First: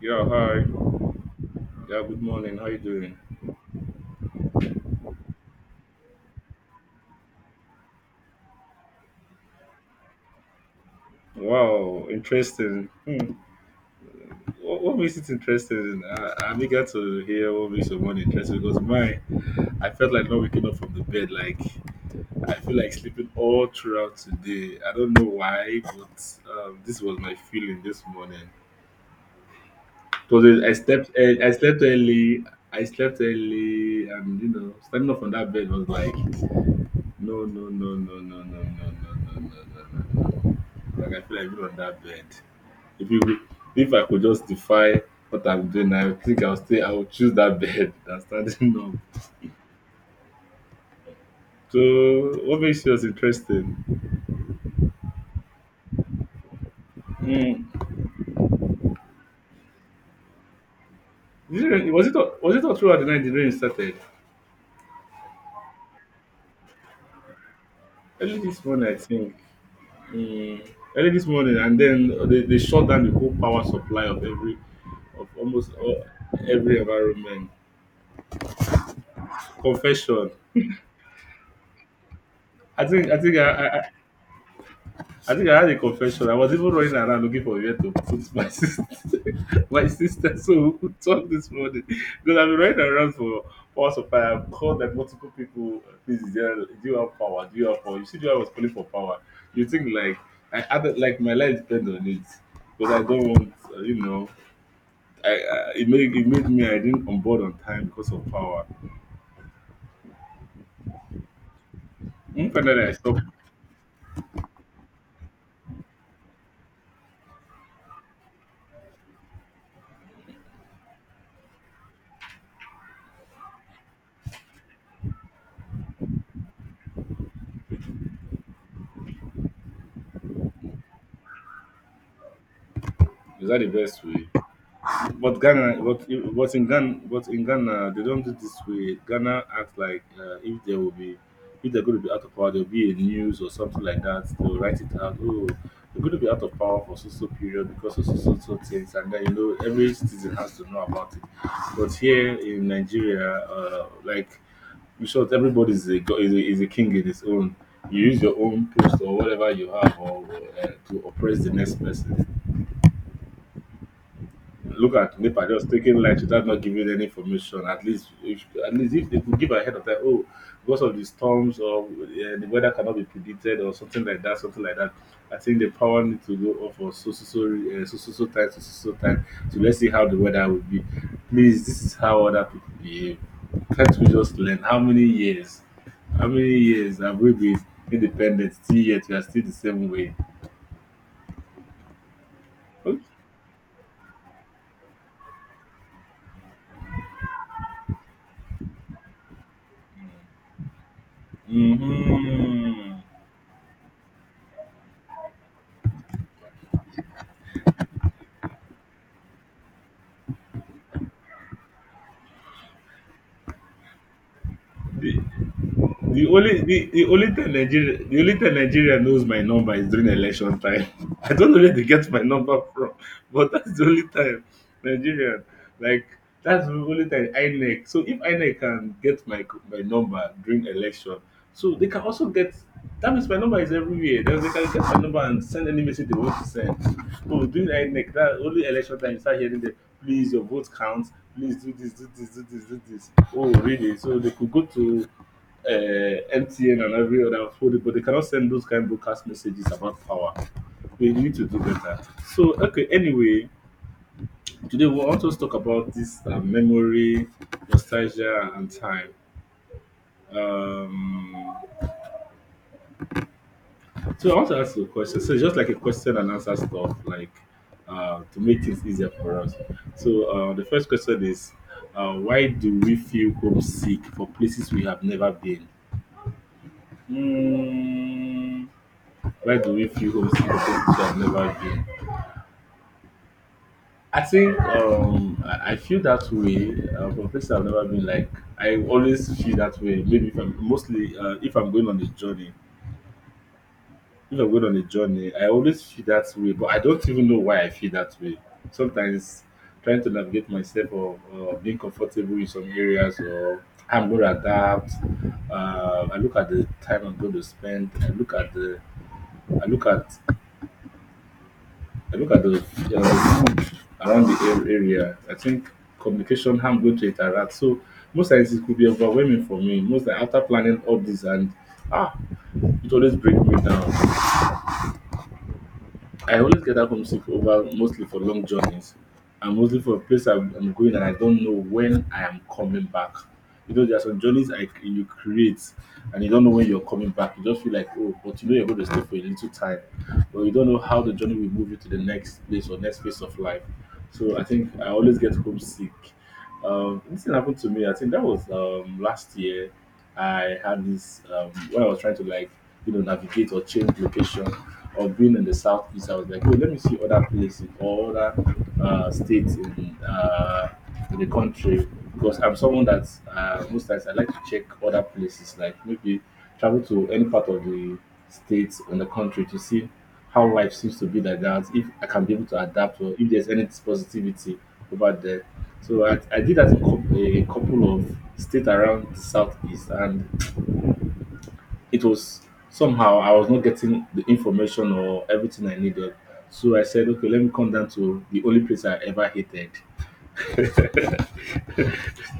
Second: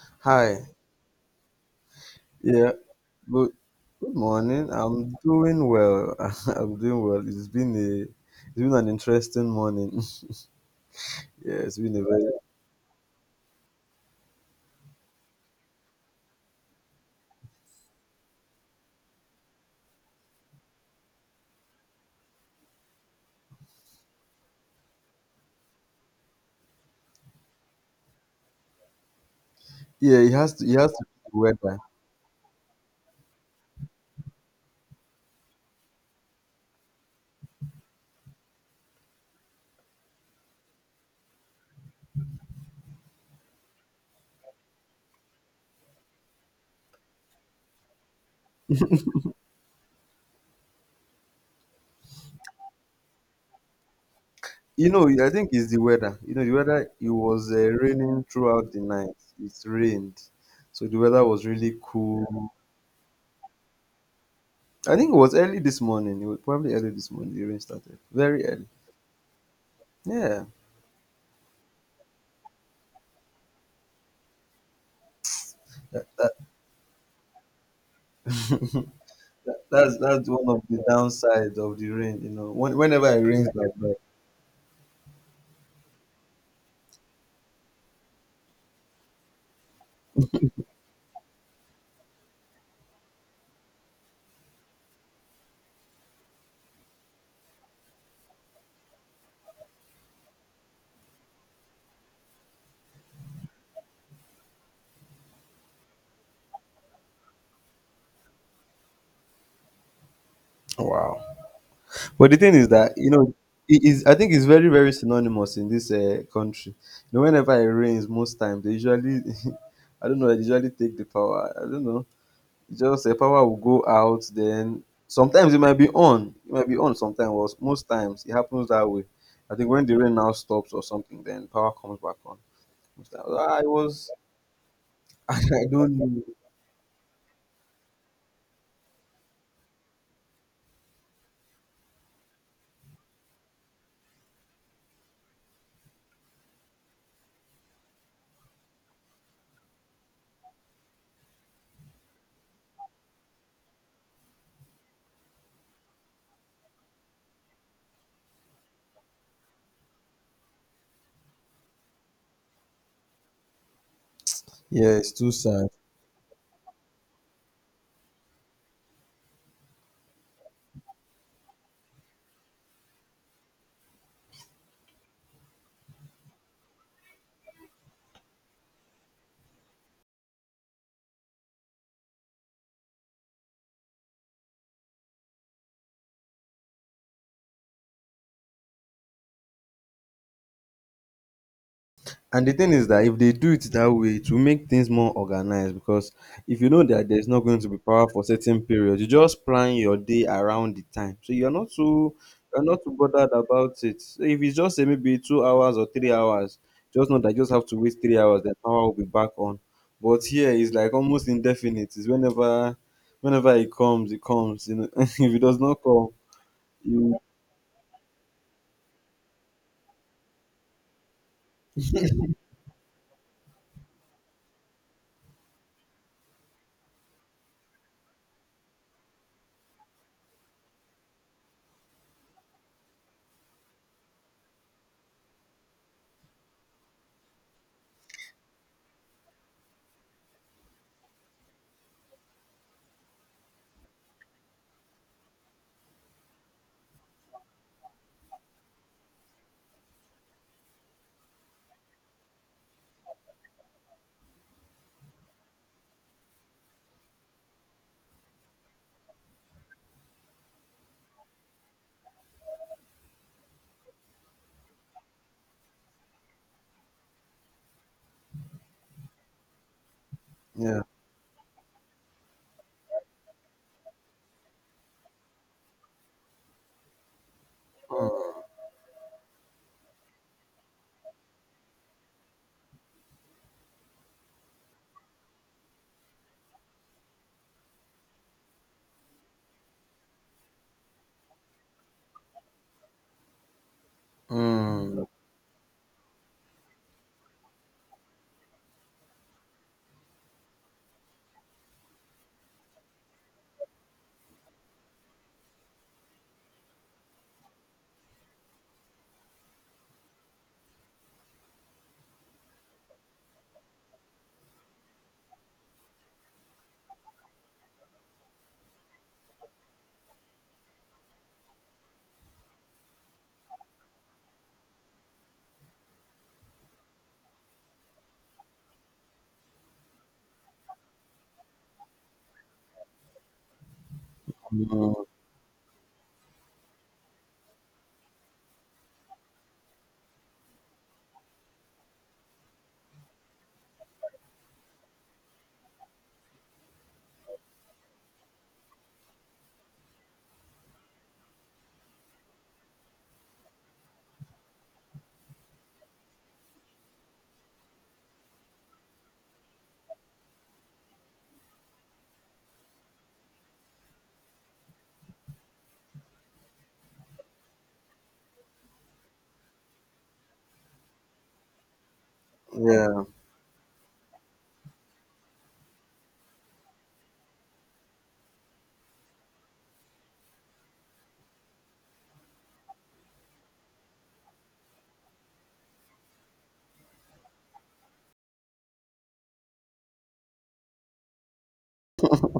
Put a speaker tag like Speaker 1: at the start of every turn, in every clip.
Speaker 1: Yeah, hi.
Speaker 2: Hi.
Speaker 1: Yeah, good morning. How
Speaker 2: Yeah.
Speaker 1: you doing?
Speaker 2: Good. Good morning. I'm doing well. I'm doing well. It's been an interesting morning. Yeah, it's been a
Speaker 1: Wow,
Speaker 2: very.
Speaker 1: interesting. What makes it interesting? I'm eager to hear what makes your morning interesting because mine, I felt like not waking up from the bed. Like I feel like sleeping all throughout today. I don't know why, but this was my feeling this morning.
Speaker 2: Yeah, it has
Speaker 1: Because
Speaker 2: to.
Speaker 1: I
Speaker 2: It has to
Speaker 1: slept,
Speaker 2: be the
Speaker 1: I
Speaker 2: weather.
Speaker 1: slept early. I slept early, and you know, standing up from that bed was like no, no, no, no, no, no, no, no, no, no, no, no, no. Like I feel like even on that bed. If you if I could justify what I'm doing, I think I would choose that bed than standing up. So what makes yours interesting?
Speaker 2: You know, I think it's the weather. You know, the weather. It was
Speaker 1: Mm.
Speaker 2: raining throughout the night. It rained, so the weather was really cool.
Speaker 1: Was it all throughout the night the rain started?
Speaker 2: I think it was early this morning. It was probably early this morning. The rain started
Speaker 1: Early
Speaker 2: very
Speaker 1: this
Speaker 2: early.
Speaker 1: morning I think.
Speaker 2: Yeah,
Speaker 1: Mm. Early this morning and then they shut down the whole power supply of every of almost all,
Speaker 2: that,
Speaker 1: every environment.
Speaker 2: that's
Speaker 1: Confession.
Speaker 2: one of the downsides of the rain. You know,
Speaker 1: I
Speaker 2: whenever
Speaker 1: think I
Speaker 2: it
Speaker 1: think
Speaker 2: rains
Speaker 1: I,
Speaker 2: like
Speaker 1: I
Speaker 2: that.
Speaker 1: I think I had a confession. I was even running around looking for where to put my sister, my sister, so we could talk this morning. Because I've been running around for hours of fire. I've called like multiple people. Please, is there, do you have power? Do you have power? You see, I was calling for power. You think like I added like my life depends on it, because I don't want you know. I it made me I didn't on board on time because of power.
Speaker 2: Wow. But the
Speaker 1: Mm.
Speaker 2: thing is
Speaker 1: Finally,
Speaker 2: that,
Speaker 1: I
Speaker 2: you
Speaker 1: stopped.
Speaker 2: know, it is. I think it's very very synonymous in this country. You know, whenever it rains, most times they usually, I don't know, they usually take the power. I don't know. It's just the power will go out. Then sometimes it might be on. It might be on sometimes. Or most times it happens that way. I think when the rain now stops or something, then power comes back on. Most times,
Speaker 1: Is
Speaker 2: ah,
Speaker 1: that the
Speaker 2: it
Speaker 1: best
Speaker 2: was.
Speaker 1: way? But
Speaker 2: I
Speaker 1: Ghana,
Speaker 2: don't know.
Speaker 1: but in Ghana, they don't do this way. Ghana acts like if there will be, if they're going to be out of power, there'll be a news or something like that. They'll write it out. Oh, they're going to be out of power for so so period because of so so so things, and then you know every citizen has to know about it. But here in Nigeria, like in short, everybody is a, go- is a king in his own. You use your own post or whatever you have or, to oppress the next person. Look
Speaker 2: Yeah, it's
Speaker 1: at
Speaker 2: too
Speaker 1: NEPA
Speaker 2: sad.
Speaker 1: just taking light without not giving any information. At least if they could give ahead of time, oh, because of the storms or the weather cannot be predicted or something like that, something like that. I think the power need to go off for so so so so so so time so so so time. So let's see how the weather will be. Please, this is how other people behave. Can't we just learn? How many years? How many years have we been independent? Still yet we are still the same way.
Speaker 2: And the thing is that if they do it that way, it will make things more organized, because if you know that there's not going to be power for certain periods, you just plan your day around the time. So you're not
Speaker 1: Mm-hmm.
Speaker 2: too bothered about it. So if it's just say maybe 2 hours or 3 hours, just know that you just have to wait 3 hours, the power will be back on. But here it's like almost indefinite. It's whenever it comes, it comes. You know, if it does not come,
Speaker 1: The
Speaker 2: you
Speaker 1: only time Nigeria the only time Nigeria knows my number is during election time. I don't know where they get my number from, but that's the only time Nigeria like that's the only time INEC. So if INEC can get my my number during election, so they can also get that means my number is everywhere. Then they can get my number and send any message they want to send. But during INEC, that only election time you start hearing them. Please, your vote counts. Please do this, do this, do this, do this. Oh, really? So they could go to MTN and every other food, but they cannot send those kind of broadcast messages about power. We need to do better. So, okay, anyway, today we want to talk about this memory, nostalgia, and time. Um, so, I want to ask you a question. So, it's just like a question and answer stuff, like to make things easier for us. So, the
Speaker 2: yeah.
Speaker 1: first question is why do we feel homesick for places we have never been? Mm. Why do we feel homesick for places we have never been? I think I feel that way for places I've never been. Like I always feel that way. Maybe if I'm mostly if I'm going on a journey, if I'm going on a
Speaker 2: Mm, mm,
Speaker 1: journey, I always feel that way. But I don't even know why I feel that way. Sometimes trying to navigate myself or being comfortable in some areas or I'm going to adapt. I look at the time I'm going to spend. I look at I look at the, yeah, the food around the area. I think communication, how I'm going to interact. So most times it could be overwhelming for me. Most times after planning all this and ah, it always breaks me down. I always gather homesick over mostly for long journeys and mostly for a place I'm going and I don't know when I am coming back. You know, there are some journeys I
Speaker 2: mm,
Speaker 1: you create and you don't know when you're coming back. You just feel like, oh, but you know you're going to stay for a little time, but you don't know how the journey will move you to the next place or next phase of life. So I think I always get homesick. This thing happened to me. I think that was last year. I had this when I was trying to like you know navigate or change location or being in the southeast. I was like, oh, let me see other places or other states in the country because I'm someone that most times I like to check other places, like maybe travel to any part of the states in the country to see how life seems to be like that, if I can be able to adapt
Speaker 2: yeah.
Speaker 1: or if there's any positivity over there. So I did that in a couple of states around the southeast, and it was somehow I was not getting the information or everything I needed. So I said, okay, let me come down to the only place I ever hated.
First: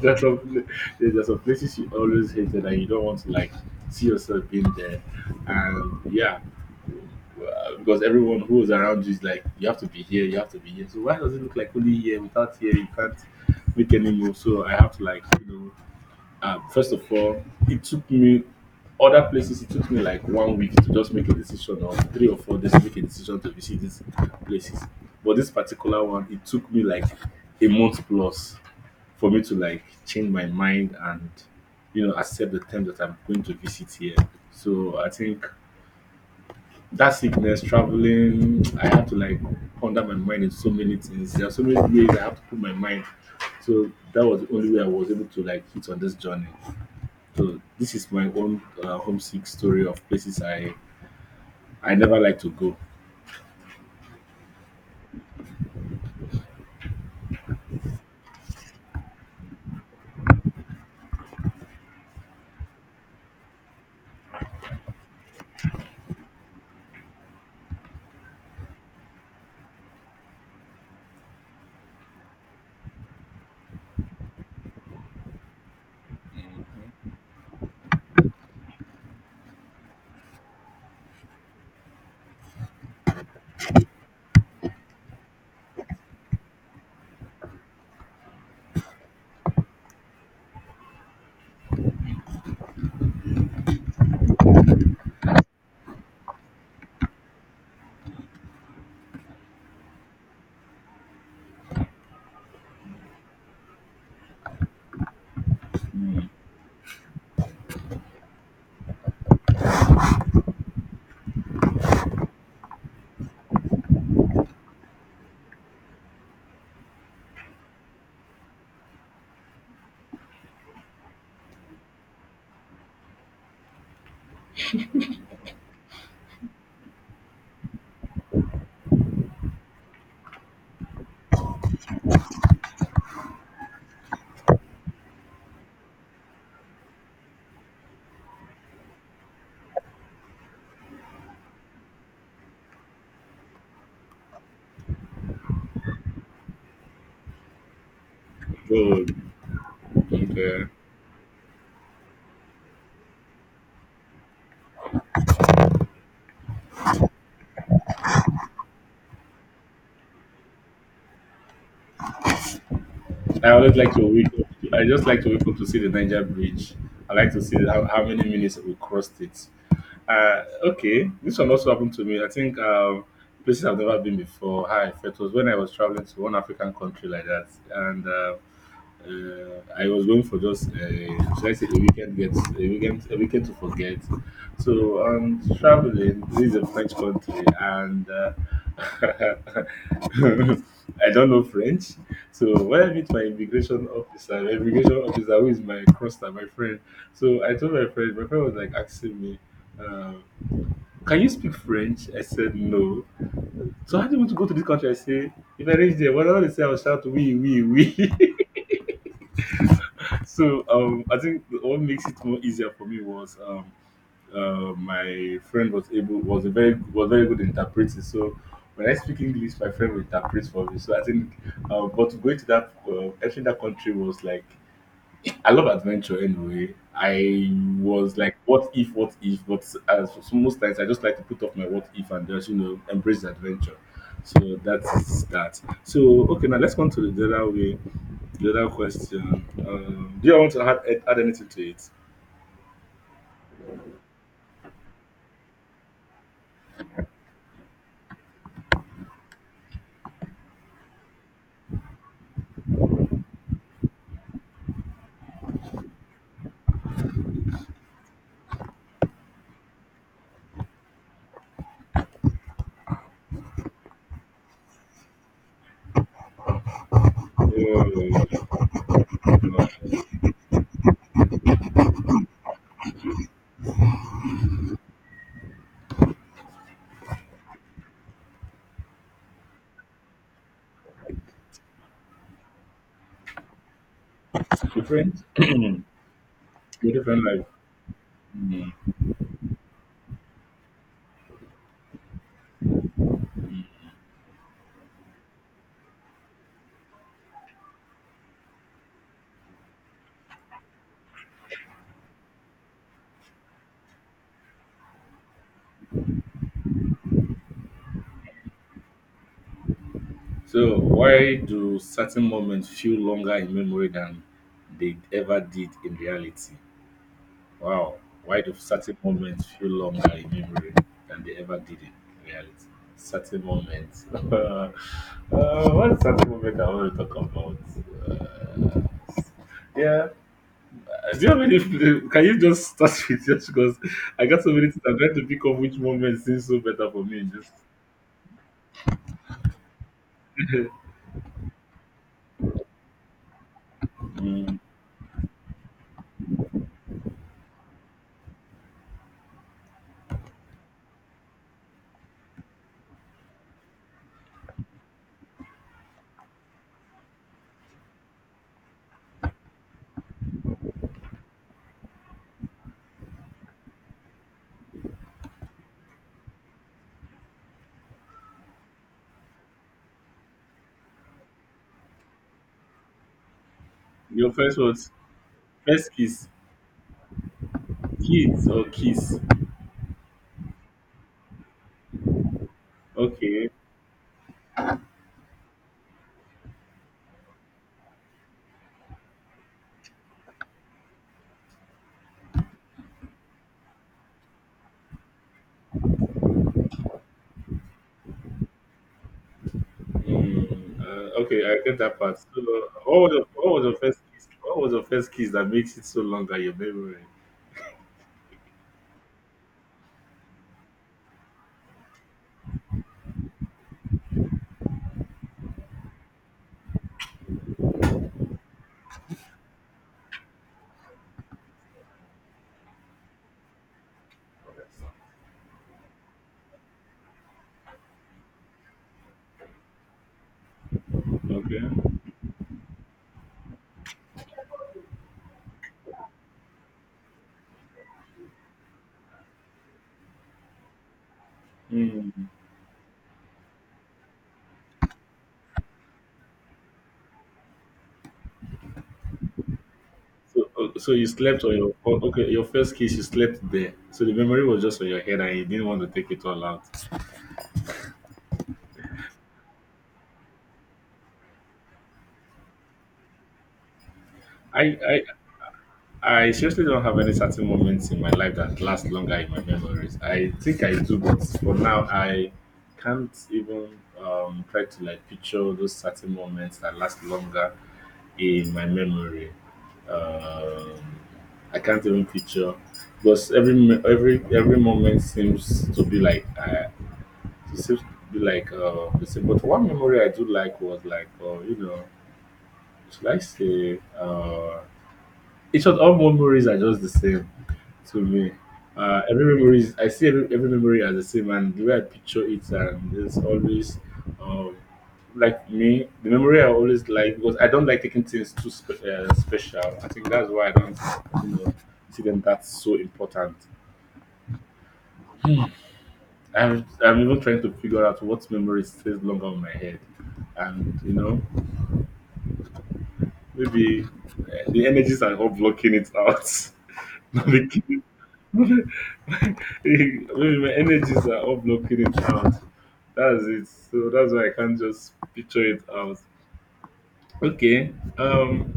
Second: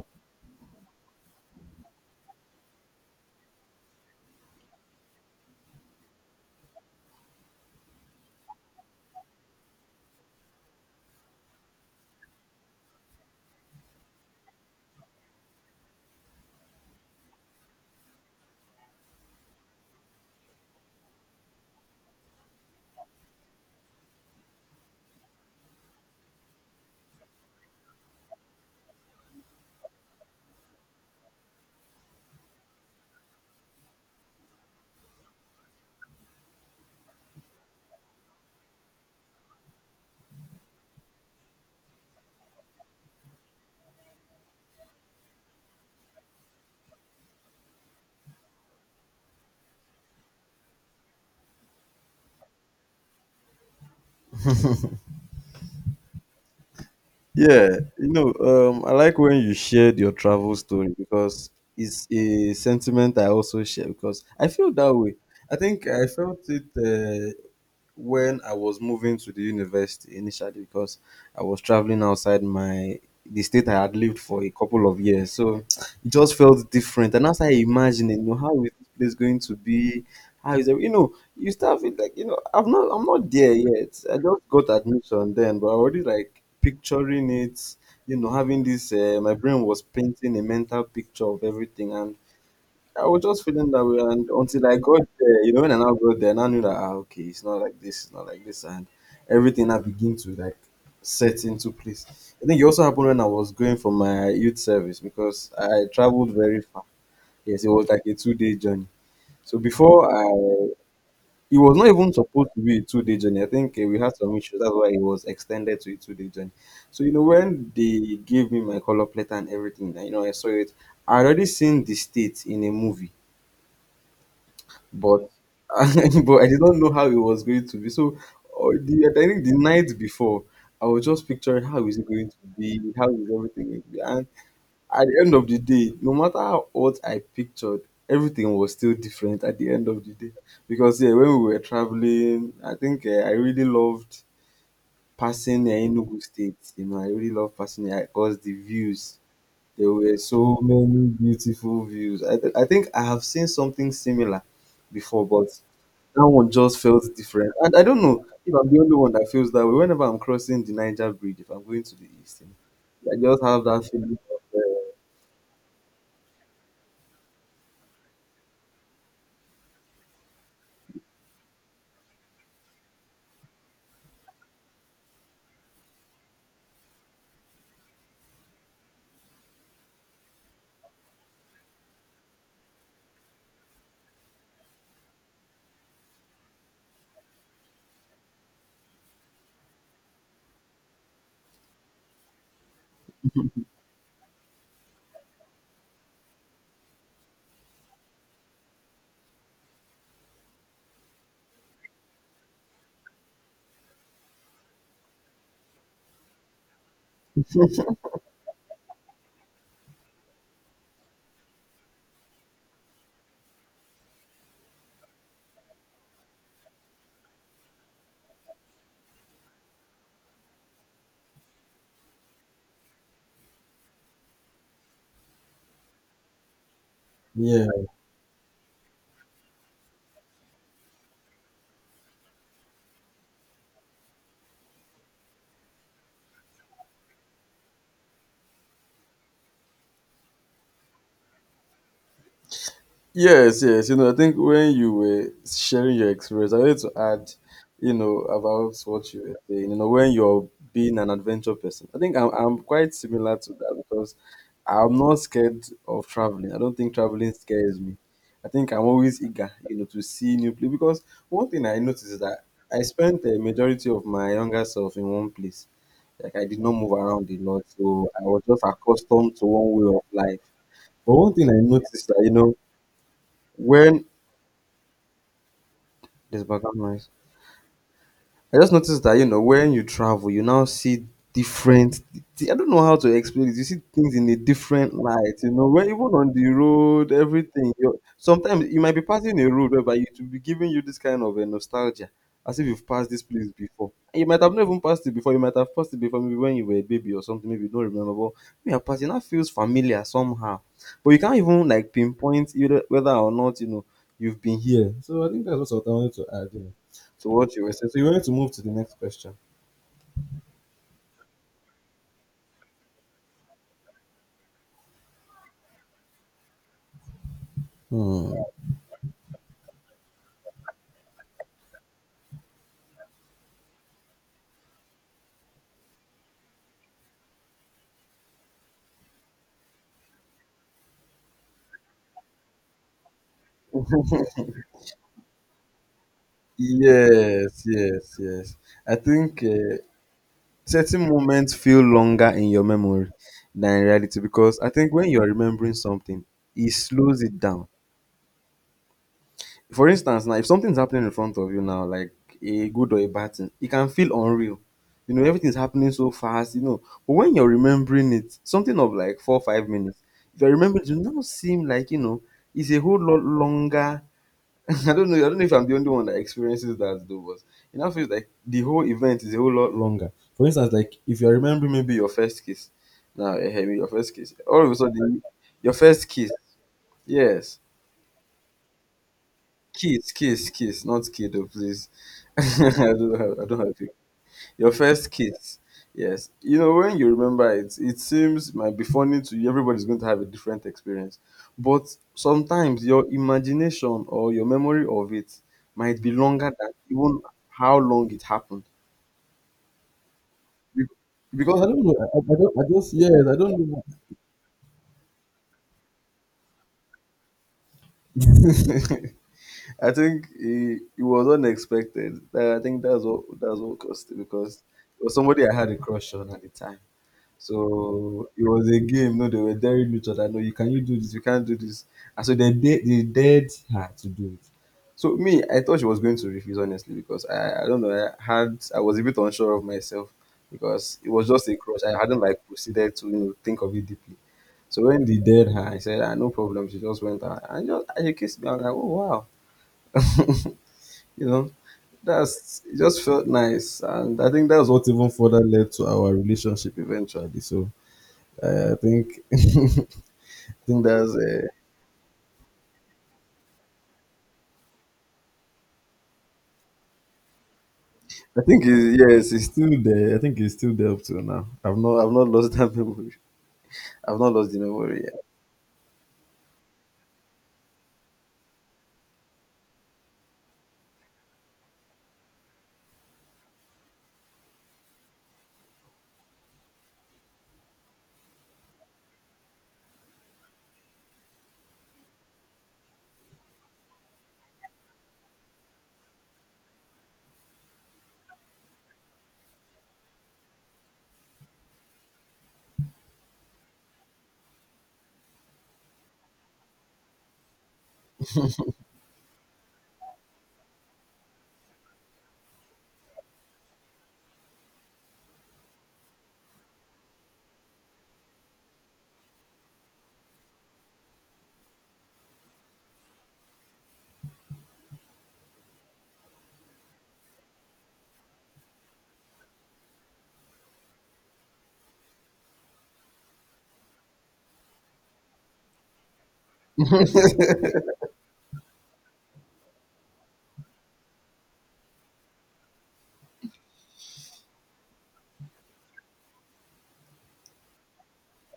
Speaker 1: there's, some, there's some places you always hated and you don't want to like see yourself being there. And yeah, because everyone who was around you is like, you have to be here, you have to be here. So why does it look like only here without here? You can't make any move. So I have to like, you know, first of all, it took me other places. It took me like 1 week to just make a decision, or 3 or 4 days to make a decision to visit these places. But this particular one, it took me like a month plus for me to like change my mind and you know accept the time that I'm going to visit here. So I think that sickness, traveling, I have to like ponder my mind in so many things. There are so many ways I have to put my mind. So that was the only way I was able to like hit on this journey. So this is my own homesick story of places I never like to go.
Speaker 2: Yeah, you know, I like when you shared your travel story, because it's a sentiment I also share, because I feel that way. I think I felt it. When I was moving to the university initially, because I was traveling outside my the state I had lived for a couple of years. So it just felt different. And as I imagined, you know, how is this place going to be? How is it? You know, you start with like, you know, I'm not there yet. I just got admission then, but I already like picturing it. You know, having this, my brain was painting a mental picture of everything, and I was just feeling that way, and until I got there, you know, when I now got there, I now knew that ah, okay, it's not like this, it's not like this, and everything I begin to like set into place. I think it also happened when I was going for my youth service, because I traveled very far. Yes, it was like a two-day journey. So it was not even supposed to be a two-day journey. I think eh, we had some issues, that's why it was extended to a two-day journey. So you know, when they gave me my color plate and everything, you know, I saw it. I already seen the state in a movie but but I did not know how it was going to be. So I think the night before, I was just picturing how is it going to be, how is everything going to be, and at the end of the day, no matter how what I pictured, everything was still different at the end of the day. Because yeah, when we were traveling, I think I really loved passing Enugu State. You know, I really loved passing because the
Speaker 1: So
Speaker 2: views. There were
Speaker 1: and,
Speaker 2: so many beautiful views. I think I have seen something similar before, but that one just felt different. And I don't know if I'm the only one that feels that way. Whenever I'm crossing the Niger Bridge, if I'm going to the east, you know, I just
Speaker 1: I
Speaker 2: have
Speaker 1: always
Speaker 2: that
Speaker 1: like to
Speaker 2: feeling
Speaker 1: wake
Speaker 2: of,
Speaker 1: up. I just like to wake up to see the Niger Bridge. I like to see how many minutes we crossed it. Okay, this one also happened to me. I think places I've never been before. How I felt was when I was traveling to one African country like that, and I was going for just should I say a weekend get a weekend to forget. So traveling. This is a French country, and I don't know French. So when I meet my immigration officer who is my crosser, my friend. So I told my friend. My friend was like asking me. Uh, can you speak French? I said no. So how do you want to go to this country? I say, if I reach there, whatever they say, I'll shout we, we. so I think what makes it more easier for me was my friend was able was a very was very good interpreter. So when I speak English, my friend will interpret for me. So I think, but going to that entering that country was like I love adventure anyway. I
Speaker 2: yeah.
Speaker 1: was like, what if, but as so most times I just like to put off my what if and just, you know, embrace the adventure. So that's that. So, okay, now let's come to the other way, the other question. Do you want to add anything to it?
Speaker 2: Yes, yes. You know, I think when you were sharing your experience, I wanted to add, you know, about what you were saying. You know, when you're being an adventure person, I think I'm quite similar to that, because I'm not scared of traveling. I don't think traveling scares me. I think I'm always eager, you know, to see new place, because one thing I noticed is that I spent the majority of my younger self in one place. Like I did not move around a lot, so I was just accustomed to
Speaker 1: Uh,
Speaker 2: one way of life. But one thing I noticed that you know when there's background noise. I just noticed that you know when you travel, you now see different. I don't know how to explain it. You see things in a different
Speaker 1: different,
Speaker 2: light. You know, when even on the
Speaker 1: your
Speaker 2: road,
Speaker 1: different life.
Speaker 2: everything. You sometimes
Speaker 1: Mm.
Speaker 2: you might be passing a road whereby it will be giving you this kind of a nostalgia, as if you've passed this place before. And you might have not even passed it before. You might have passed it before, maybe when you were a baby or something. Maybe you don't remember, but when you're passing, that feels familiar somehow. But you can't even like pinpoint either whether or not you know you've been here. So I think that's what I wanted to add. Yeah, to what you were saying. So you wanted to move to the next question.
Speaker 1: So, why do certain moments feel longer in memory than they ever did in reality? Wow,
Speaker 2: Hmm.
Speaker 1: why do certain moments feel longer in memory than they ever did in reality? Certain moments. What certain moment I want to talk about? Uh, yeah. Do you have any? Can you just start with just because I got so many things. I'm trying to pick up which moment seems so better for me. Just
Speaker 2: Yes, yes, yes. I think certain moments feel longer in your memory than in reality,
Speaker 1: mm,
Speaker 2: because I think when you're remembering something, it slows it down. For instance, now if something's happening in front of you now, like a good or a bad thing, it can feel unreal. You know, everything's happening so fast, you know. But when you're remembering it, something of like four, 5 minutes, if you remember, it will now seem like, you know, it's a whole lot longer. I don't know. I don't know if I'm the only one that experiences that though, but it now feels like the whole event is a whole lot longer. For instance, like if you're remembering maybe your first kiss, now maybe your first
Speaker 1: your
Speaker 2: kiss,
Speaker 1: first
Speaker 2: all of a
Speaker 1: was
Speaker 2: sudden your
Speaker 1: first
Speaker 2: first
Speaker 1: kiss,
Speaker 2: kiss, yes,
Speaker 1: kids or kiss.
Speaker 2: kiss, kiss, kiss, not kiddo, please. I
Speaker 1: Okay.
Speaker 2: don't have your first kiss. Yes. You know, when you remember it, it seems might be funny to you. Everybody's going to have a different experience. But sometimes your imagination or your memory of it might be longer than even how long it happened. Be-
Speaker 1: Okay, I
Speaker 2: Because I
Speaker 1: get
Speaker 2: don't know.
Speaker 1: that part. So,
Speaker 2: I, don't, I just,
Speaker 1: what
Speaker 2: yes,
Speaker 1: was
Speaker 2: I don't
Speaker 1: your
Speaker 2: know.
Speaker 1: first kiss? What was the first kiss that makes it so long that your memory?
Speaker 2: It was unexpected. I think that's what caused it, because it was somebody I had a crush on at the time. So it was a game. No, they were daring each other. No, you can you do this? You can't do this. And so they dared her to do it. So me, I thought she was going to refuse honestly because I don't know. I was a bit unsure of myself because it was just a crush. I
Speaker 1: Okay.
Speaker 2: hadn't like proceeded to you know think of it deeply. So when they dared her, I said, ah, no problem. She just went out and just and she kissed me. I was like, oh wow, you know.
Speaker 1: Mm.
Speaker 2: That's it just felt nice, and I think that's what even further led to our relationship eventually. So I think
Speaker 1: So,
Speaker 2: think
Speaker 1: so you
Speaker 2: that's
Speaker 1: slept
Speaker 2: uh,
Speaker 1: on your oh, okay your first kiss. You slept there, so the memory was just on your head, and you didn't want to take it all out.
Speaker 2: I think it, yes, it's still there. I think it's still there up till now. I've not lost that memory. I've not lost the
Speaker 1: I
Speaker 2: memory
Speaker 1: I
Speaker 2: yet.
Speaker 1: I seriously don't have any certain moments in my life that last longer in my memories. I think I do, but for now, I can't even try to like picture those certain moments that last longer in my memory. Um, I can't even picture because every mo- every moment seems to be like it seems to be like the same. But one memory I do like was like you know, should I say? In short, all memories are just the same to me. Every memory, is, I see every memory as the same, and the way I picture it, and it's always um, like me. The memory I always like because I don't like taking things too special. I think that's why I don't, you know, see them that so important. I'm even trying to figure out what memory stays longer on my head, and you know, maybe the energies are all blocking it out. Not making it- Maybe my energies are all blocking it out. That's it. So that's why I can't just picture it out. Okay. Um,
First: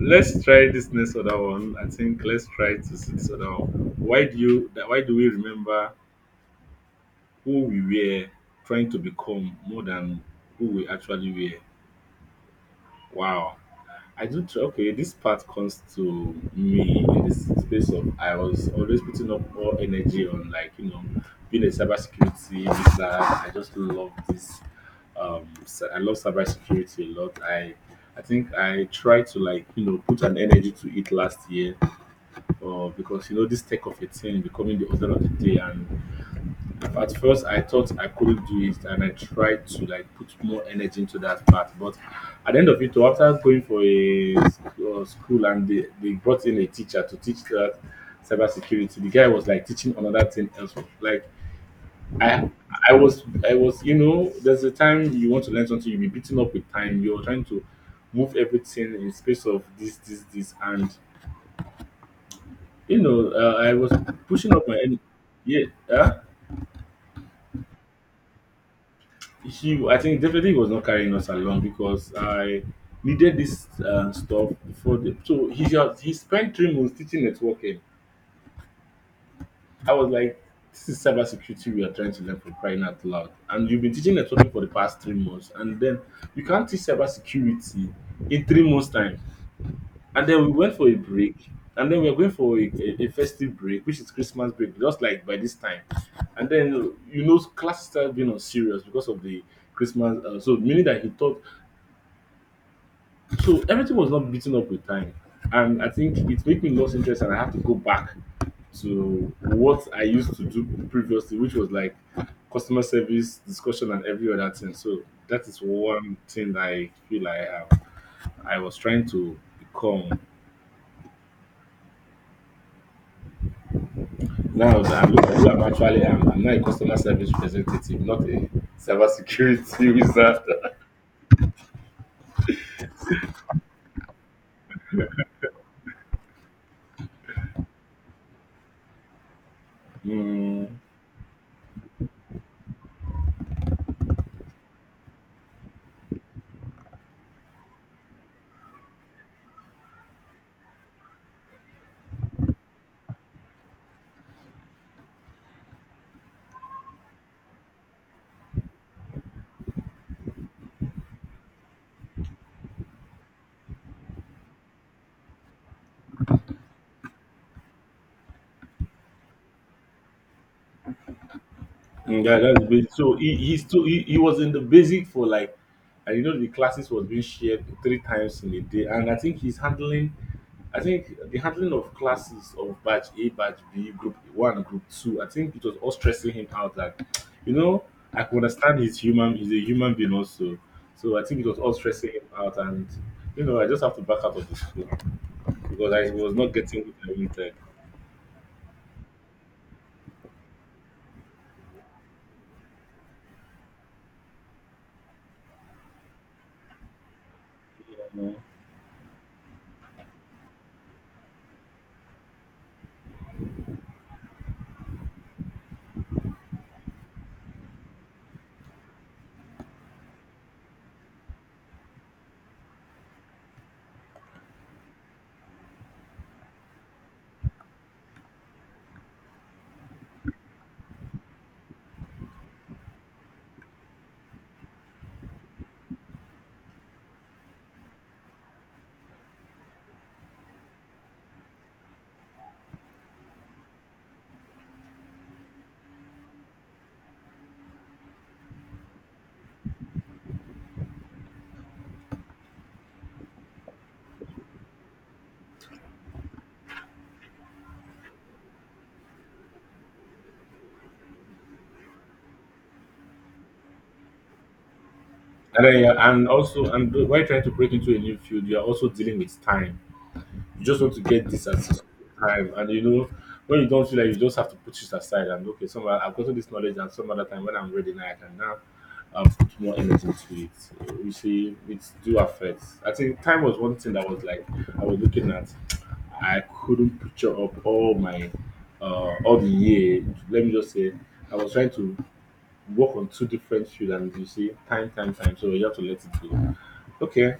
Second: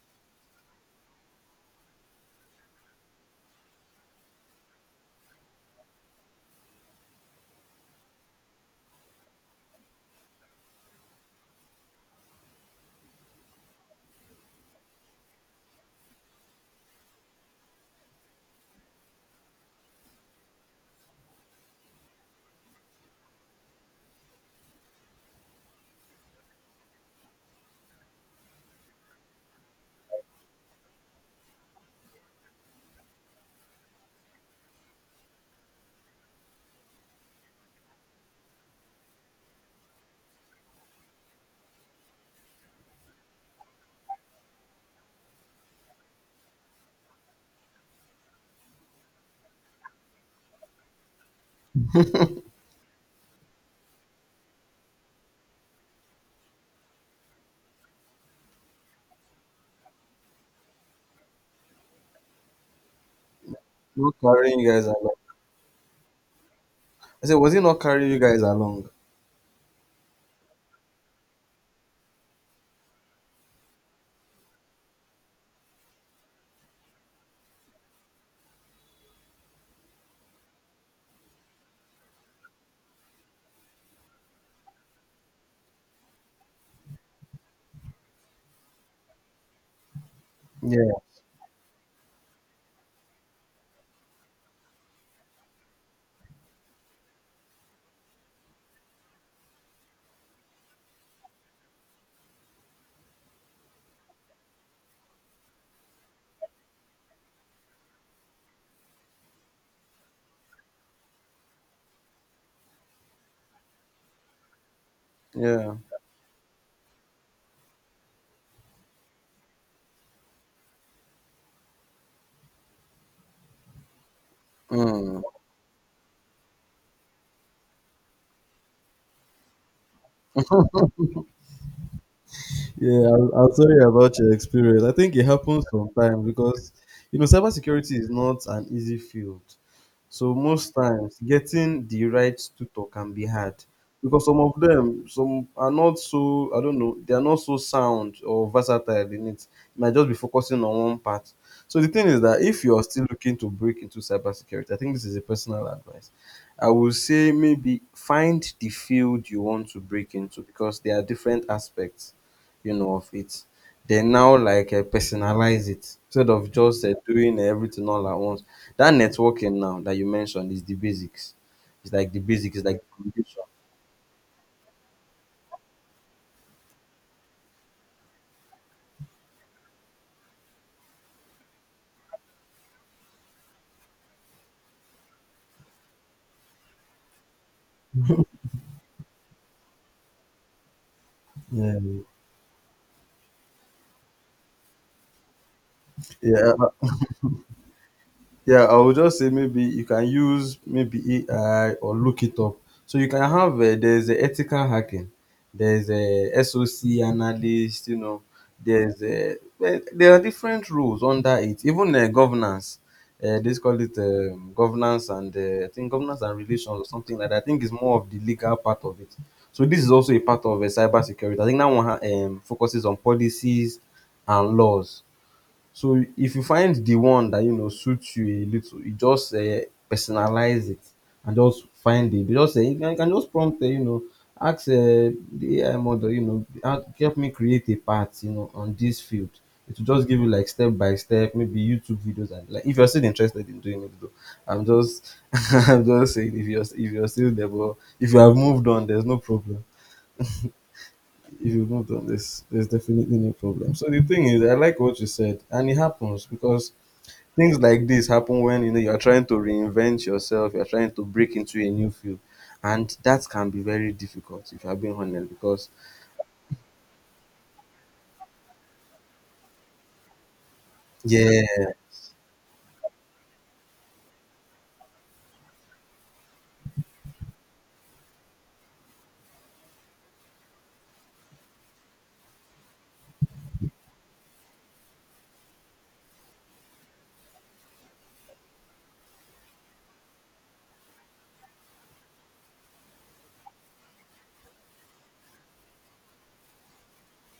Speaker 1: let's try this next other one. I think let's try to see this other one. Why do we remember who we were trying to become more than who we actually were? Wow. I do try. Okay, this part comes to me in this space of I was always putting up all energy on like you know being a cybersecurity wizard. I just love this. I love cybersecurity a lot. I think I tried to like you know put an energy to it last year, because you know this tech of a thing becoming the order of the day and at first, I thought I couldn't do it, and I tried to like put more energy into that part. But at the end of it, all, after going for a school and they brought in a teacher to teach that cybersecurity, the guy was like teaching another thing else. Like I, I was, I was, you know, there's a time you want to learn something, you'll be beaten up with time. You're trying to move everything in space of this, and you know, I was
Speaker 2: Not
Speaker 1: pushing
Speaker 2: carrying
Speaker 1: up
Speaker 2: you
Speaker 1: my,
Speaker 2: guys
Speaker 1: en-
Speaker 2: along.
Speaker 1: yeah, huh?
Speaker 2: I said, was it not carrying you guys along?
Speaker 1: She I think definitely was not carrying us along because I needed this stuff before the so he spent 3 months teaching networking. I was like, this is cybersecurity we are trying to learn for crying out loud. And you've been teaching networking for the past 3 months, and then you can't teach cybersecurity in 3 months' time. And then we went for a
Speaker 2: Yeah,
Speaker 1: break, and then we were going for a festive break, which is Christmas break, just like by this time. And then you know, class started being on serious because of the Christmas. So meaning that he thought so everything was not beaten up with time. And I think it made me lose interest and I have to go back to what I used to do previously, which was like customer service, discussion and every other thing. So that is
Speaker 2: yeah.
Speaker 1: one thing that I feel I have I was trying to become now that I
Speaker 2: Mm.
Speaker 1: look at who I'm actually am. I'm now a customer service representative, not a cybersecurity wizard.
Speaker 2: Yeah, I'm sorry about your experience. I think it happens sometimes because you know cybersecurity is not an easy field. So
Speaker 1: Hmm.
Speaker 2: most times getting the right tutor can be hard because some of them some are not so I don't know they are not so sound or versatile in it. You might just be focusing on one part. So the thing is that if you are still looking to break into cybersecurity, I think this is a personal advice. I would say maybe find the field you want to break into because there are different aspects, you know, of it they now like personalize it instead of just doing everything all at once. That networking now that you mentioned is the basics. It's like the
Speaker 1: Mm, yeah,
Speaker 2: basics, it's
Speaker 1: that's
Speaker 2: like
Speaker 1: basic. So
Speaker 2: the
Speaker 1: he he's too. He was in the basic for like and you know the classes was being shared three times in a day and I think he's handling I think the handling of classes of batch A, batch B, group one, group two, I think it was all stressing him out that you know, I could understand he's a human being also. So I think it was all
Speaker 2: foundation.
Speaker 1: stressing him out and you know, I just have to back out of the school because I was
Speaker 2: Yeah,
Speaker 1: not getting
Speaker 2: yeah.
Speaker 1: what I
Speaker 2: Yeah, I would just say maybe you can use maybe AI or look it up. So you can have there's a ethical hacking, there's a SOC analyst, you know,
Speaker 1: wanted.
Speaker 2: there's a there are different roles under it. Even governance, they call it governance and I think governance and relations or something like that. I think it's more of the legal part of it. So this is also a part of cyber security. I think that one focuses on policies and laws. So if you find the one that you know suits you a little, you just personalize it and just find it. You can just prompt, you know, ask the AI model, you know, "Ah, help me create a part, you know, on this field. It will just give you like step by step, maybe YouTube videos and like if you're still interested in doing it though. I'm just I'm just saying if you're still there, but if you have moved on, there's no problem. If you've moved on, there's definitely no problem. So the thing is, I like what you said, and it happens because things like this happen when you know you're trying to reinvent yourself, you're trying to break into a new field, and that can be very difficult if you're being honest.
Speaker 1: And
Speaker 2: Because
Speaker 1: then you're, and also, while trying to break into a new field, you're also dealing with time. You just want to get this at
Speaker 2: yeah,
Speaker 1: this time, and you know when you don't feel like you just have to put it aside and okay, some other- I've gotten this knowledge, and some other time when I'm ready now, I can now put more energy into it. You see, it do affect. I think time was one thing that was like I was looking at. I couldn't picture up all my all the year. Let me just say, I was trying to work on two different fields and you see time, time, time. So you have to let it go. Okay.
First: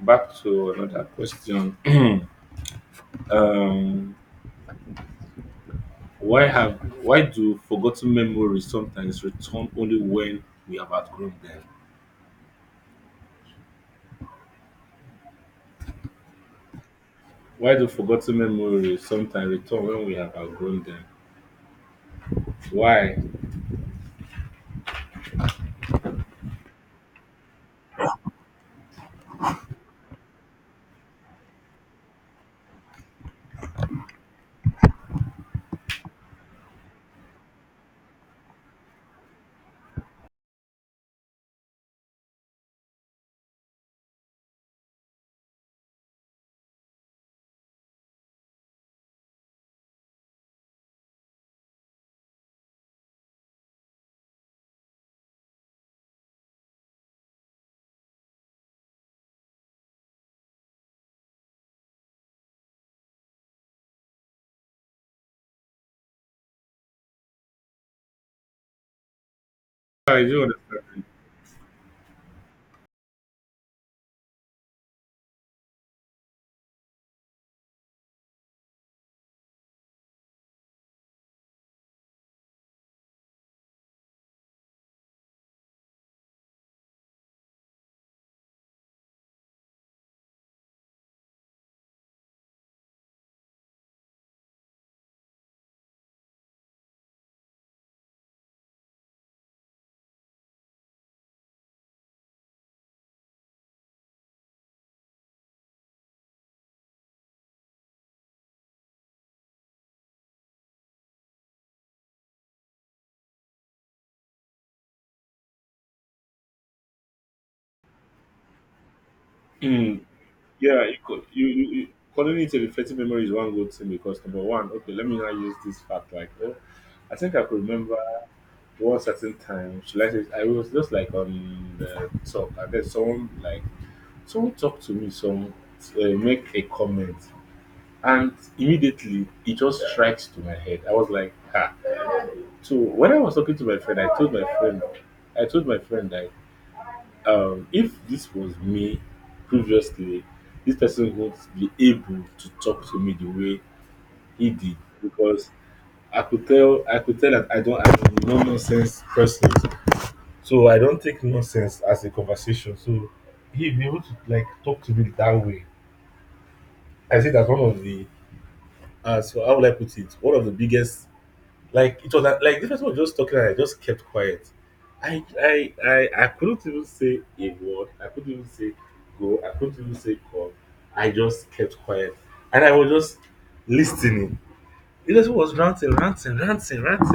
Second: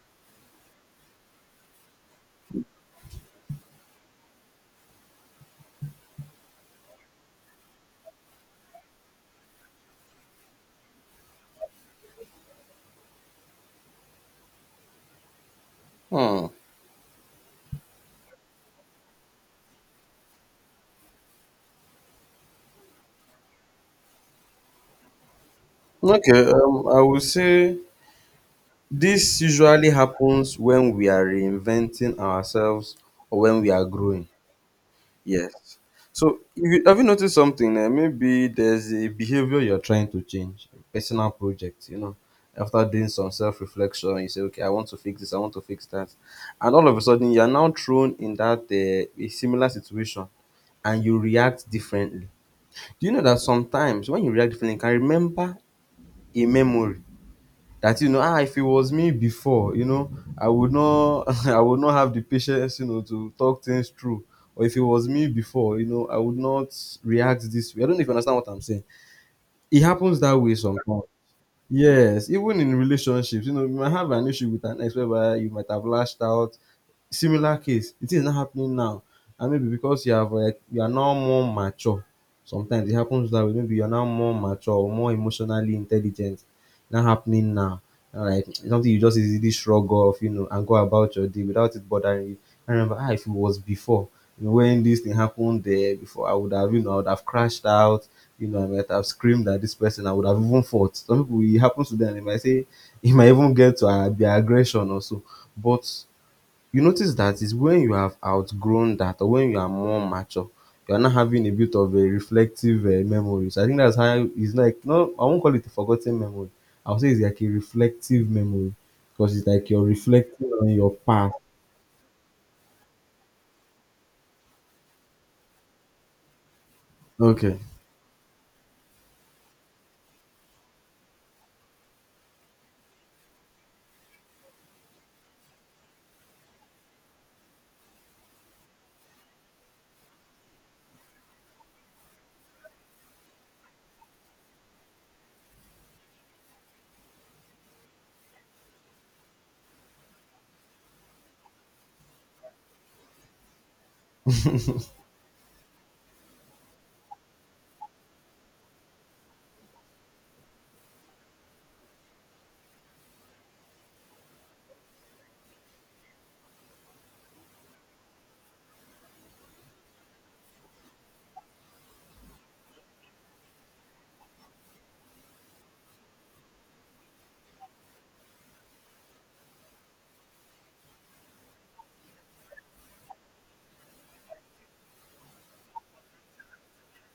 Speaker 1: Back to another question. Um, why have why do forgotten memories sometimes return only when we have outgrown them?
Speaker 2: hmm.
Speaker 1: Why do forgotten memories sometimes return when we have outgrown them? Why?
Speaker 2: Okay, I would say this usually happens when we are reinventing ourselves or when we are growing. Yes. So if you, have you noticed something? Maybe there's a behavior you're trying to change, a personal project, you know. After doing some self reflection, you say, okay, I want to fix this, I want to fix that. And all of a sudden, you're now thrown in that a similar situation and you react differently. Do you know that sometimes when you react differently, you can remember a memory that you know, ah, if it was me before, you know, I would not I would not have the patience, you know, to talk things through, or if it was me before, you know, I would not react this way. I don't know if you understand what I'm saying. It happens
Speaker 1: I
Speaker 2: that
Speaker 1: do
Speaker 2: way sometimes.
Speaker 1: understand?
Speaker 2: Yes, even in relationships, you know, you might have an issue with an ex whereby you might have lashed out. Similar case, it is not happening now. And maybe because you have like you are now more mature. Sometimes it happens that way. Maybe you are now more mature or more emotionally intelligent. Not happening now. Like it's something you just easily shrug off, you know, and go about your day without it bothering you. I remember, ah, if it was before, you know, when this thing happened there before, I would have, you know, I would have crashed out, you know, I might have screamed at this person. I would have even fought. Some people, it happens to them. They might say, it might even get to their aggression or so. But you notice that is when you have outgrown that or when you are more mature. You are not having a bit of a reflective memory. So I think that's how it's like, no, I won't call it a forgotten memory. I'll say it's like a reflective memory because it's like you're
Speaker 1: Mm,
Speaker 2: reflecting on
Speaker 1: yeah,
Speaker 2: your
Speaker 1: you, co-
Speaker 2: past.
Speaker 1: you calling it a reflective memory is one good thing because number one, okay, let me now use this fact like, oh, I think I
Speaker 2: Okay.
Speaker 1: could remember one certain time, should I say, I was just like on the talk, and then someone talked to me, some make a comment, and immediately it just strikes to my head. I was like, ha. So when I was talking to my friend, I told my friend that if this was me previously, this person would be able to talk to me the way he did because I could tell that I'm a no nonsense person. So I don't take nonsense as a conversation. So he be able to like talk to me that way. I see that's one of the so how would I put it? One of the biggest like it was like, this person was just talking and I just kept quiet. I couldn't even say a word. I couldn't even say go. I couldn't even say come. I just kept quiet. And I was just listening. Relationship was ranting, ranting, ranting, ranting.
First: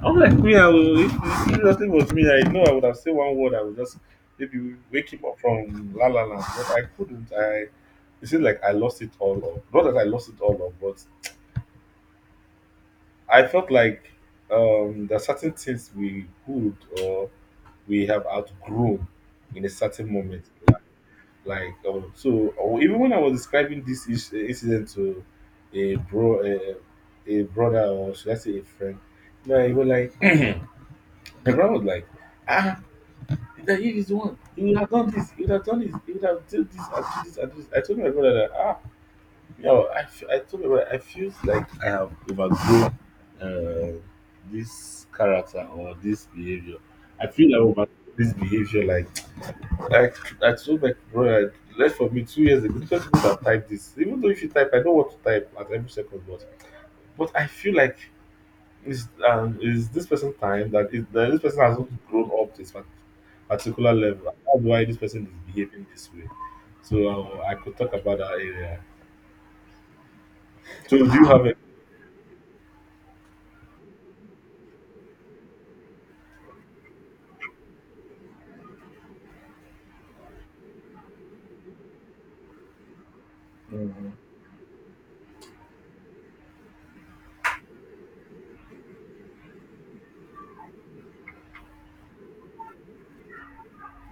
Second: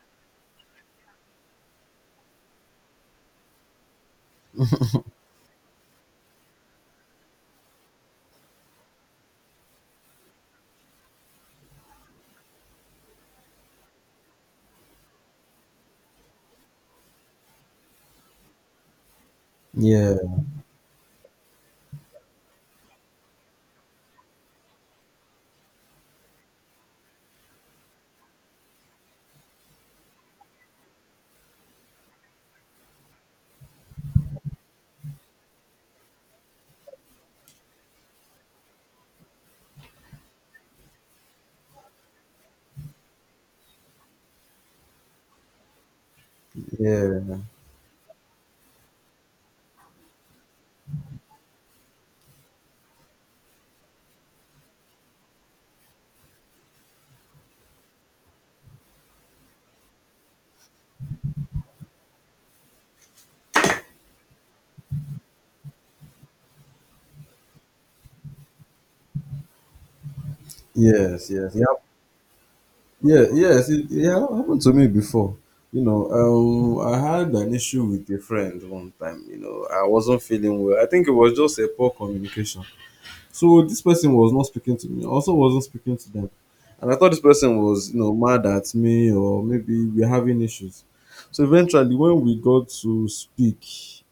Speaker 1: I'm like, me, I will, if it seriously was me, I know I would have said one word, I would just maybe wake him up from la la la. But I couldn't. I, it seemed like I lost it all up. Not that I lost it all up, but I felt like there are certain things we would or we have outgrown in a certain
Speaker 2: Yeah,
Speaker 1: moment like so or even when I was describing this incident to a bro a, a brother or should I say a friend you he was like the brother was like ah that he is the one he would have done this he would have done this he would have done this and do this and do this I told my brother that ah I told my brother I feel like I have overgrown uh, this character or this behavior I
Speaker 2: yeah,
Speaker 1: feel I over this behavior like I I told my brother left for me 2 years ago. Different people have typed this. Even though if you type, I don't want to type at every second, but I feel like is this person time that this person has not grown up to this particular level. That's why this person is behaving this way. So I could talk about that area. So do you
Speaker 2: yes,
Speaker 1: have
Speaker 2: yes.
Speaker 1: a
Speaker 2: Yeah, yeah, yes, it happened to me before. You know, I had an issue with a friend one time. You know, I wasn't feeling well. I think it was just a poor communication. So this
Speaker 1: mhm.
Speaker 2: person was not speaking to me. I also wasn't speaking to them, and I thought this person was, you know, mad at me or maybe we're having issues. So eventually, when we got to speak,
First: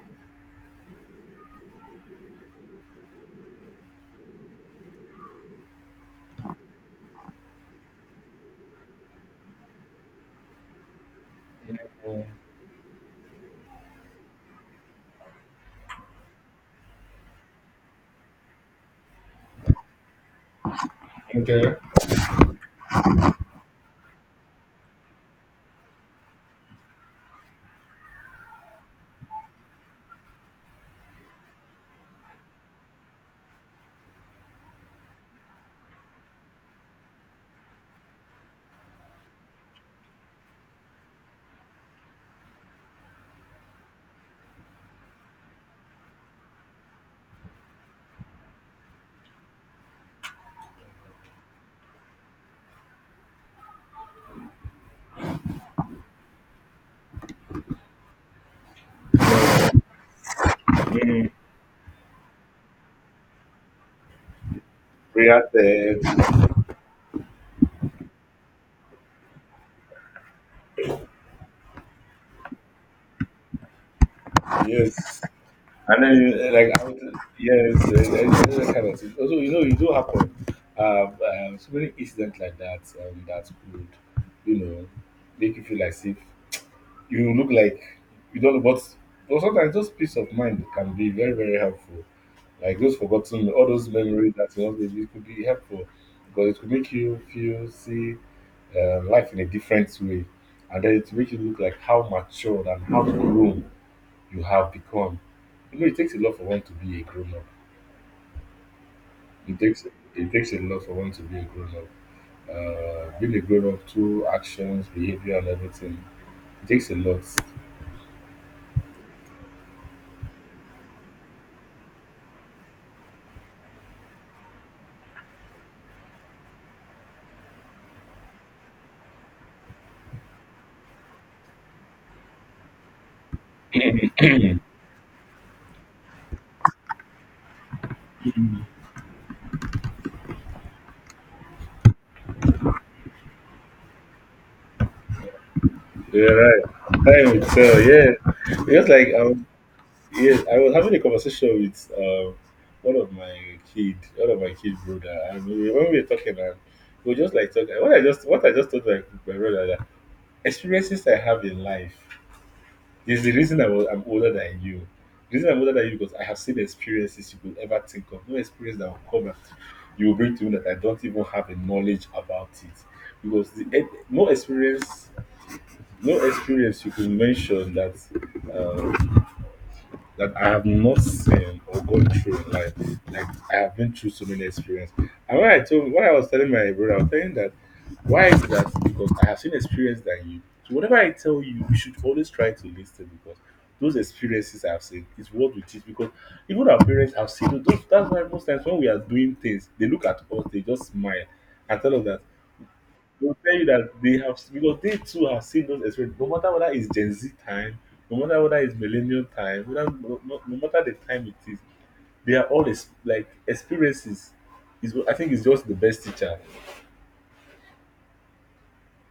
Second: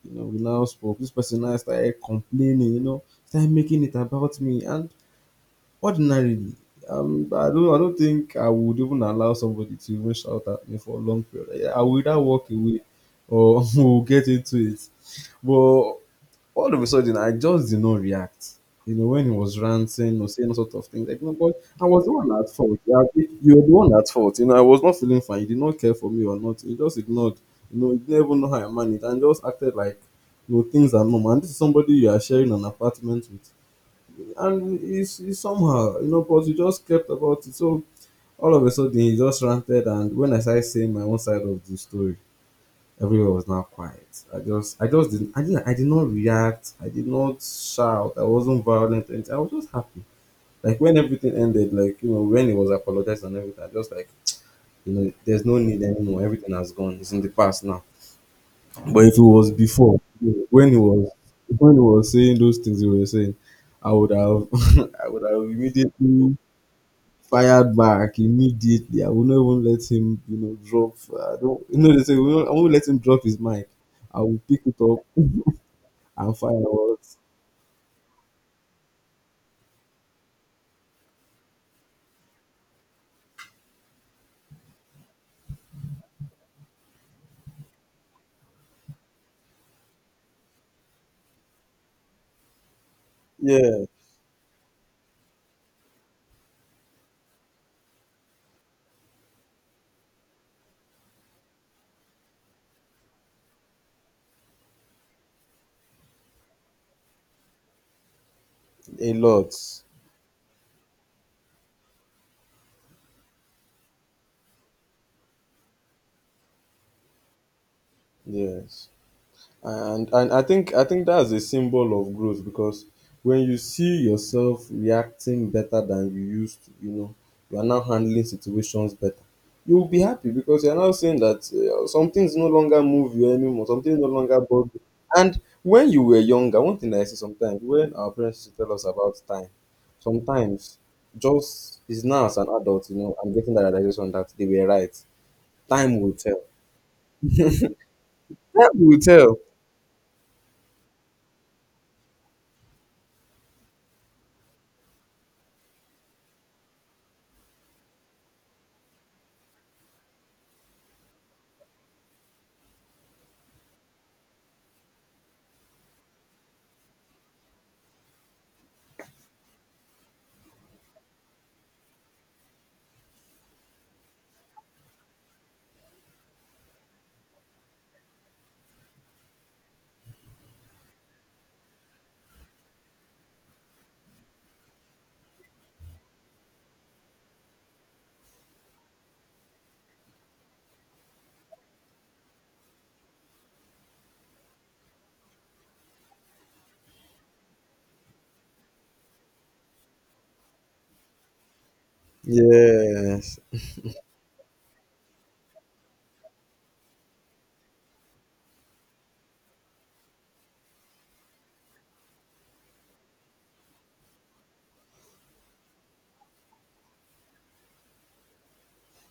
Speaker 2: you know, we now spoke. This person now started complaining. You know, started making it about me, and ordinarily, I don't think I would even allow somebody to even shout at me for a long period. I would either walk away or we'll get into it. But all of a sudden, I just did not react. You know, when he was ranting or saying all sorts of things, like, no, but I was the one at fault. Yeah, you were the one at fault. You know, I was not feeling fine. You did not care for me or not. You just ignored. You know, you didn't even know how I managed and just acted like, you know, things are normal. And this is somebody you are sharing an apartment with and it's somehow, you know, but we just kept about it. So all of a sudden, he just ranted, and when I started saying my own side of the story, everywhere was now quiet. I just didn't, I did not react. I did not shout. I wasn't violent. And I was just happy. Like when everything ended, like you know, when he was apologized and everything, I just like, you know, there's no need anymore. Everything has gone. It's in the past now. But if it was before, when he was,
Speaker 1: Mm,
Speaker 2: when he was saying those things he was saying, I would have, I would have
Speaker 1: prayer there?
Speaker 2: immediately fired back immediately. I will not even let him, you know, drop. I don't, you know, they say, we won't- I won't let him drop his mic. I will pick it up
Speaker 1: Yes. And
Speaker 2: and
Speaker 1: then,
Speaker 2: fire
Speaker 1: like, I would,
Speaker 2: out.
Speaker 1: yes, kind of thing. Also, you know, it do happen. So many incidents like that that could, you know, make you feel as if you look like you don't know what. But sometimes those peace of mind can be very, very helpful. Like those forgotten, all
Speaker 2: Yeah,
Speaker 1: those memories that you lost, it could be helpful because it could make you feel, see life in a different way. And then it makes you look like how matured and how grown you have become. You know, it takes a lot for one to be a grown up.
Speaker 2: a lot.
Speaker 1: It takes it takes a lot for one to be a grown up. Being a grown up, through actions, behavior, and everything, it takes a lot.
Speaker 2: Yes. And I think that's a symbol of growth because when you see yourself reacting better than you used to, you know, you are now handling situations better. You will be happy because you are now saying that, some things no longer move you anymore, some things no longer bother you. And when you were younger, one thing I see sometimes when our parents used to tell us about time, sometimes just is now as an adult, you know, I'm getting that realization that they were right. Time will
Speaker 1: Yeah,
Speaker 2: tell.
Speaker 1: right. Time will tell. Yeah,
Speaker 2: Time
Speaker 1: just
Speaker 2: will
Speaker 1: like
Speaker 2: tell.
Speaker 1: yeah, I was having a conversation with one of my kid, one of my kid brother, and we, when we were talking, and we were just like talking. What I just told my brother that experiences I have in life there's the reason I'm older than you. The reason I'm older than you because I have seen experiences you could ever think of. No experience that will come and you will bring to me that I don't even have a knowledge about it. Because no experience, no experience you could mention that um, that I have not seen or gone through in life. Like I have been through so many experiences. And when I was telling my brother, I was telling that why is that? Because I have seen experience than you. So whatever I tell you, you should always try to listen because those experiences I've seen is what we teach. Because even our parents have seen those. That's why most times when we are doing things, they look at us, they just smile and tell us that they will
Speaker 2: Yes.
Speaker 1: tell you that they have because they too have seen those experiences. No matter whether it's Gen Z time, no matter whether it's millennial time, whether, no, no, no matter the time it is, they are all like experiences. Is what- I think it's just the best teacher.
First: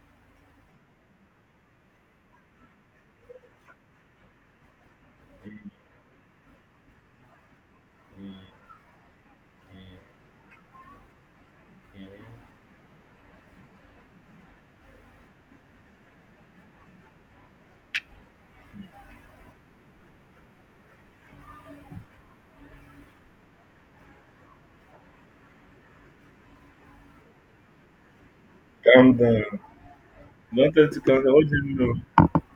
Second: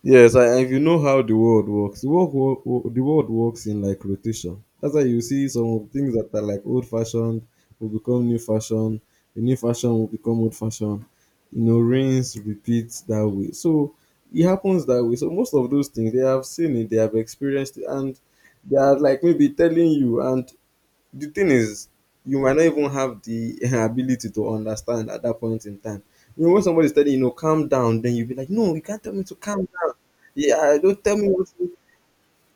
Speaker 2: Yes, and if you know how the world works, the world, the world works in like rotation. That's why you see some of things that are like old fashioned will become new
Speaker 1: Mhm.
Speaker 2: fashion, the new fashion will become old fashion. You know, rinse, repeat that way. So it happens that way. So most of those things they have seen it, they have experienced it, and they are like maybe telling you. And the thing is, you might not even have the ability to understand at that point in time. You know, when somebody's telling you, you know, calm down, then you'll be like, no, you can't
Speaker 1: Calm
Speaker 2: tell me to
Speaker 1: down.
Speaker 2: calm.
Speaker 1: Don't
Speaker 2: Yeah,
Speaker 1: tell to
Speaker 2: don't tell
Speaker 1: calm
Speaker 2: me
Speaker 1: down. What
Speaker 2: what.
Speaker 1: do you know?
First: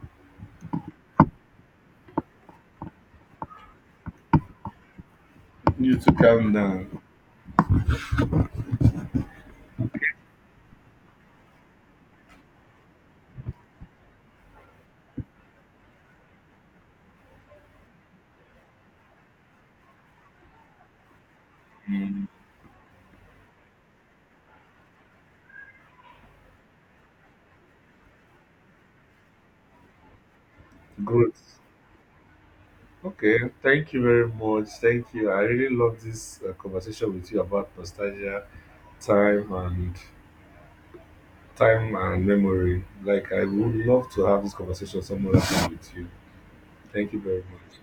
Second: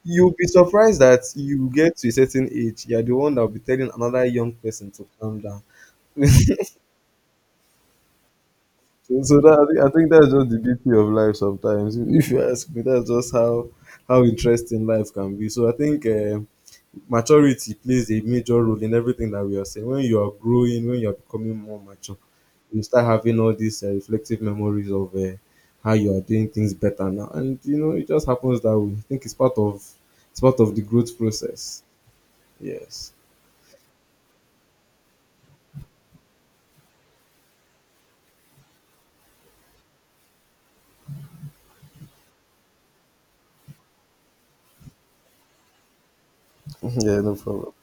Speaker 2: You'll be surprised that you get to a certain age, you're the one that will be telling another young person to calm down.
Speaker 1: You to calm down.
Speaker 2: So, I think that's just the beauty of life sometimes. If you ask me, that's just how interesting life can be. So I think. Maturity plays a major role in everything that we are saying. When you are growing, when you are becoming more mature,
Speaker 1: Mm,
Speaker 2: you start having all these reflective memories of how you are doing things better now, and you know it just happens that way. I think it's part of the growth
Speaker 1: good.
Speaker 2: process. Yes.
Speaker 1: Okay. Thank you very much. Thank you. I really love this conversation with you about nostalgia, time, and time and memory. Like I would love to have this conversation some other time with you. Thank you
Speaker 2: Yeah, no
Speaker 1: very
Speaker 2: problem.
Speaker 1: much.